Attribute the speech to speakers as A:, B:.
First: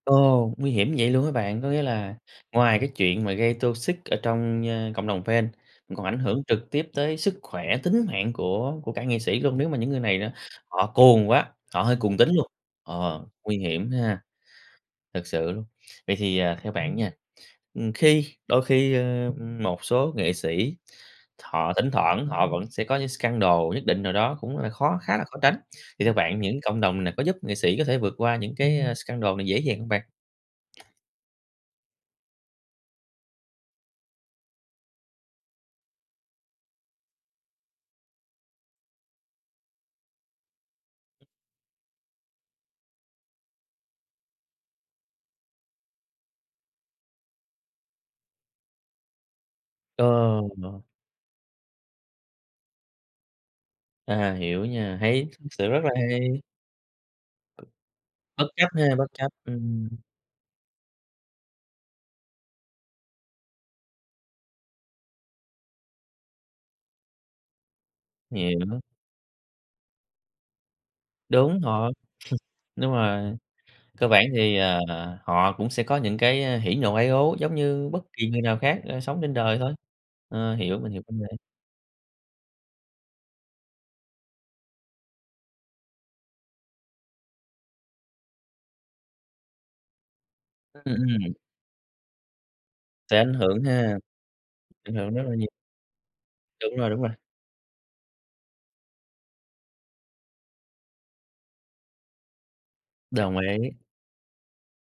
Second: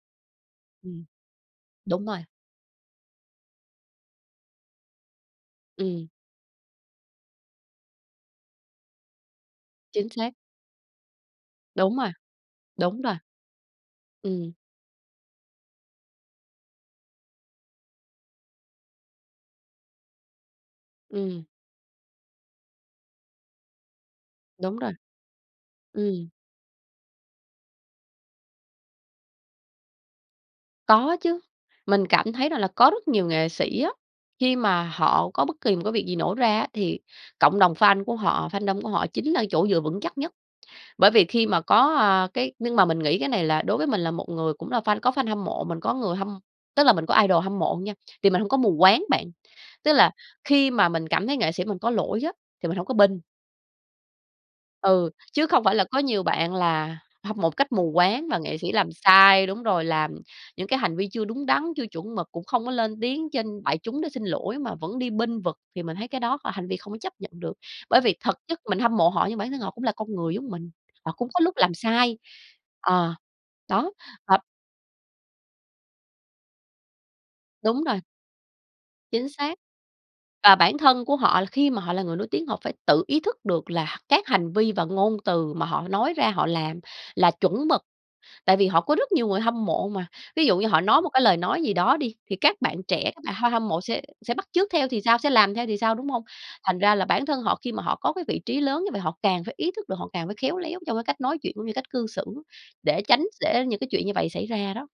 A: Ồ! Nguy hiểm như
B: Ừm.
A: vậy luôn hả bạn? Có nghĩa
B: Đúng
A: là,
B: rồi.
A: ngoài cái chuyện mà gây toxic ở trong, ơ, cộng đồng fan, còn
B: Ừm.
A: ảnh hưởng trực tiếp tới sức khỏe, tính mạng của của cả nghệ sĩ luôn, nếu mà những người
B: Chính
A: này đó,
B: xác.
A: họ cuồng quá, họ hơi
B: Đúng rồi,
A: cuồng tín luôn,
B: đúng rồi.
A: ờ, nguy hiểm ha.
B: Ừm.
A: Thật sự luôn. Vậy thì, ờ, theo bạn nha, ừm, khi đôi khi, ơ, ừm, một số nghệ sĩ,
B: Ừm.
A: họ thỉnh thoảng họ vẫn sẽ có những scandal nhất định nào đó cũng là
B: Đúng rồi.
A: khó khá là khó tránh, thì theo
B: Ừm.
A: bạn những cộng đồng này có giúp nghệ sĩ có thể vượt qua những cái, a, scandal này dễ dàng hông bạn?
B: Có chứ, mình cảm thấy rằng là có rất nhiều nghệ sĩ á, khi mà họ có bất kỳ một cái việc gì nổ ra á, thì cộng đồng fan của họ, fandom của họ chính là chỗ dựa vững chắc nhất. Bởi vì khi mà có, à, cái nhưng mà mình nghĩ cái này là đối với mình là một người cũng là fan có fan hâm mộ, mình có người hâm tức là mình có idol hâm mộ nha, thì mình hông có mù quáng bạn. Tức là
A: Ờ
B: khi
A: [unintelligible]
B: mà mình cảm thấy nghệ sĩ mình có lỗi á, thì mình hổng có bênh.
A: À, hiểu nha,
B: Ừ,
A: hay,
B: chứ
A: [unintelligible]
B: không
A: sự
B: phải
A: rất
B: là
A: là
B: có nhiều
A: hay.
B: bạn là hâm mộ một cách mù quáng và
A: Bất
B: nghệ
A: chấp
B: sĩ
A: nha,
B: làm
A: bất chấp,
B: sai đúng rồi,
A: ừm.
B: làm những cái hành vi chưa đúng đắn, chưa chuẩn mực cũng không có lên tiếng trên đại chúng để xin lỗi mà vẫn đi bênh vực thì mình thấy cái đó h hành vi không có chấp nhận được. Bởi vì thực chất mình
A: Hiểu.
B: hâm mộ họ nhưng bản thân họ cũng là con người giống mình, họ cũng có lúc
A: Đúng,
B: làm
A: họ
B: sai,
A: đúng
B: ờ,
A: rồi.
B: đó,
A: Cơ bản
B: và
A: thì, ờ, họ cũng sẽ có những cái, ơ, hỉ ,nộ, ái, ố giống
B: Đúng
A: như
B: rồi.
A: bất kỳ người nào khác, ờ, sống
B: Chính
A: trên
B: xác.
A: đời thôi,
B: Và
A: ờ,
B: bản
A: hiểu, mình hiểu
B: thân của
A: [unintelligible]
B: họ khi mà họ là người nổi tiếng, họ phải tự ý thức được là các hành vi và ngôn từ mà họ nói ra, họ làm là chuẩn mực. Tại vì họ có rất nhiều người hâm mộ mà. Ví dụ như họ
A: Ừm,
B: nói một cái
A: ừm.
B: lời nói gì đó đi, thì các bạn trẻ,
A: Sẽ
B: các
A: ảnh
B: bạn ha
A: hưởng
B: hâm mộ
A: ha,
B: sẽ sẽ bắt chước theo
A: ảnh
B: thì
A: hưởng
B: sao,
A: rất
B: sẽ
A: là nhiều
B: làm theo thì sao, đúng hông?
A: Đúng
B: Thành
A: rồi,
B: ra
A: đúng
B: là
A: rồi.
B: bản thân họ khi mà họ có cái vị trí lớn như vậy, họ càng phải ý thức được, họ càng phải khéo léo trong cái cách nói chuyện cũng như cách cư xử để tránh
A: Đồng
B: sẽ
A: ý.
B: những cái chuyện như vậy xảy ra đó.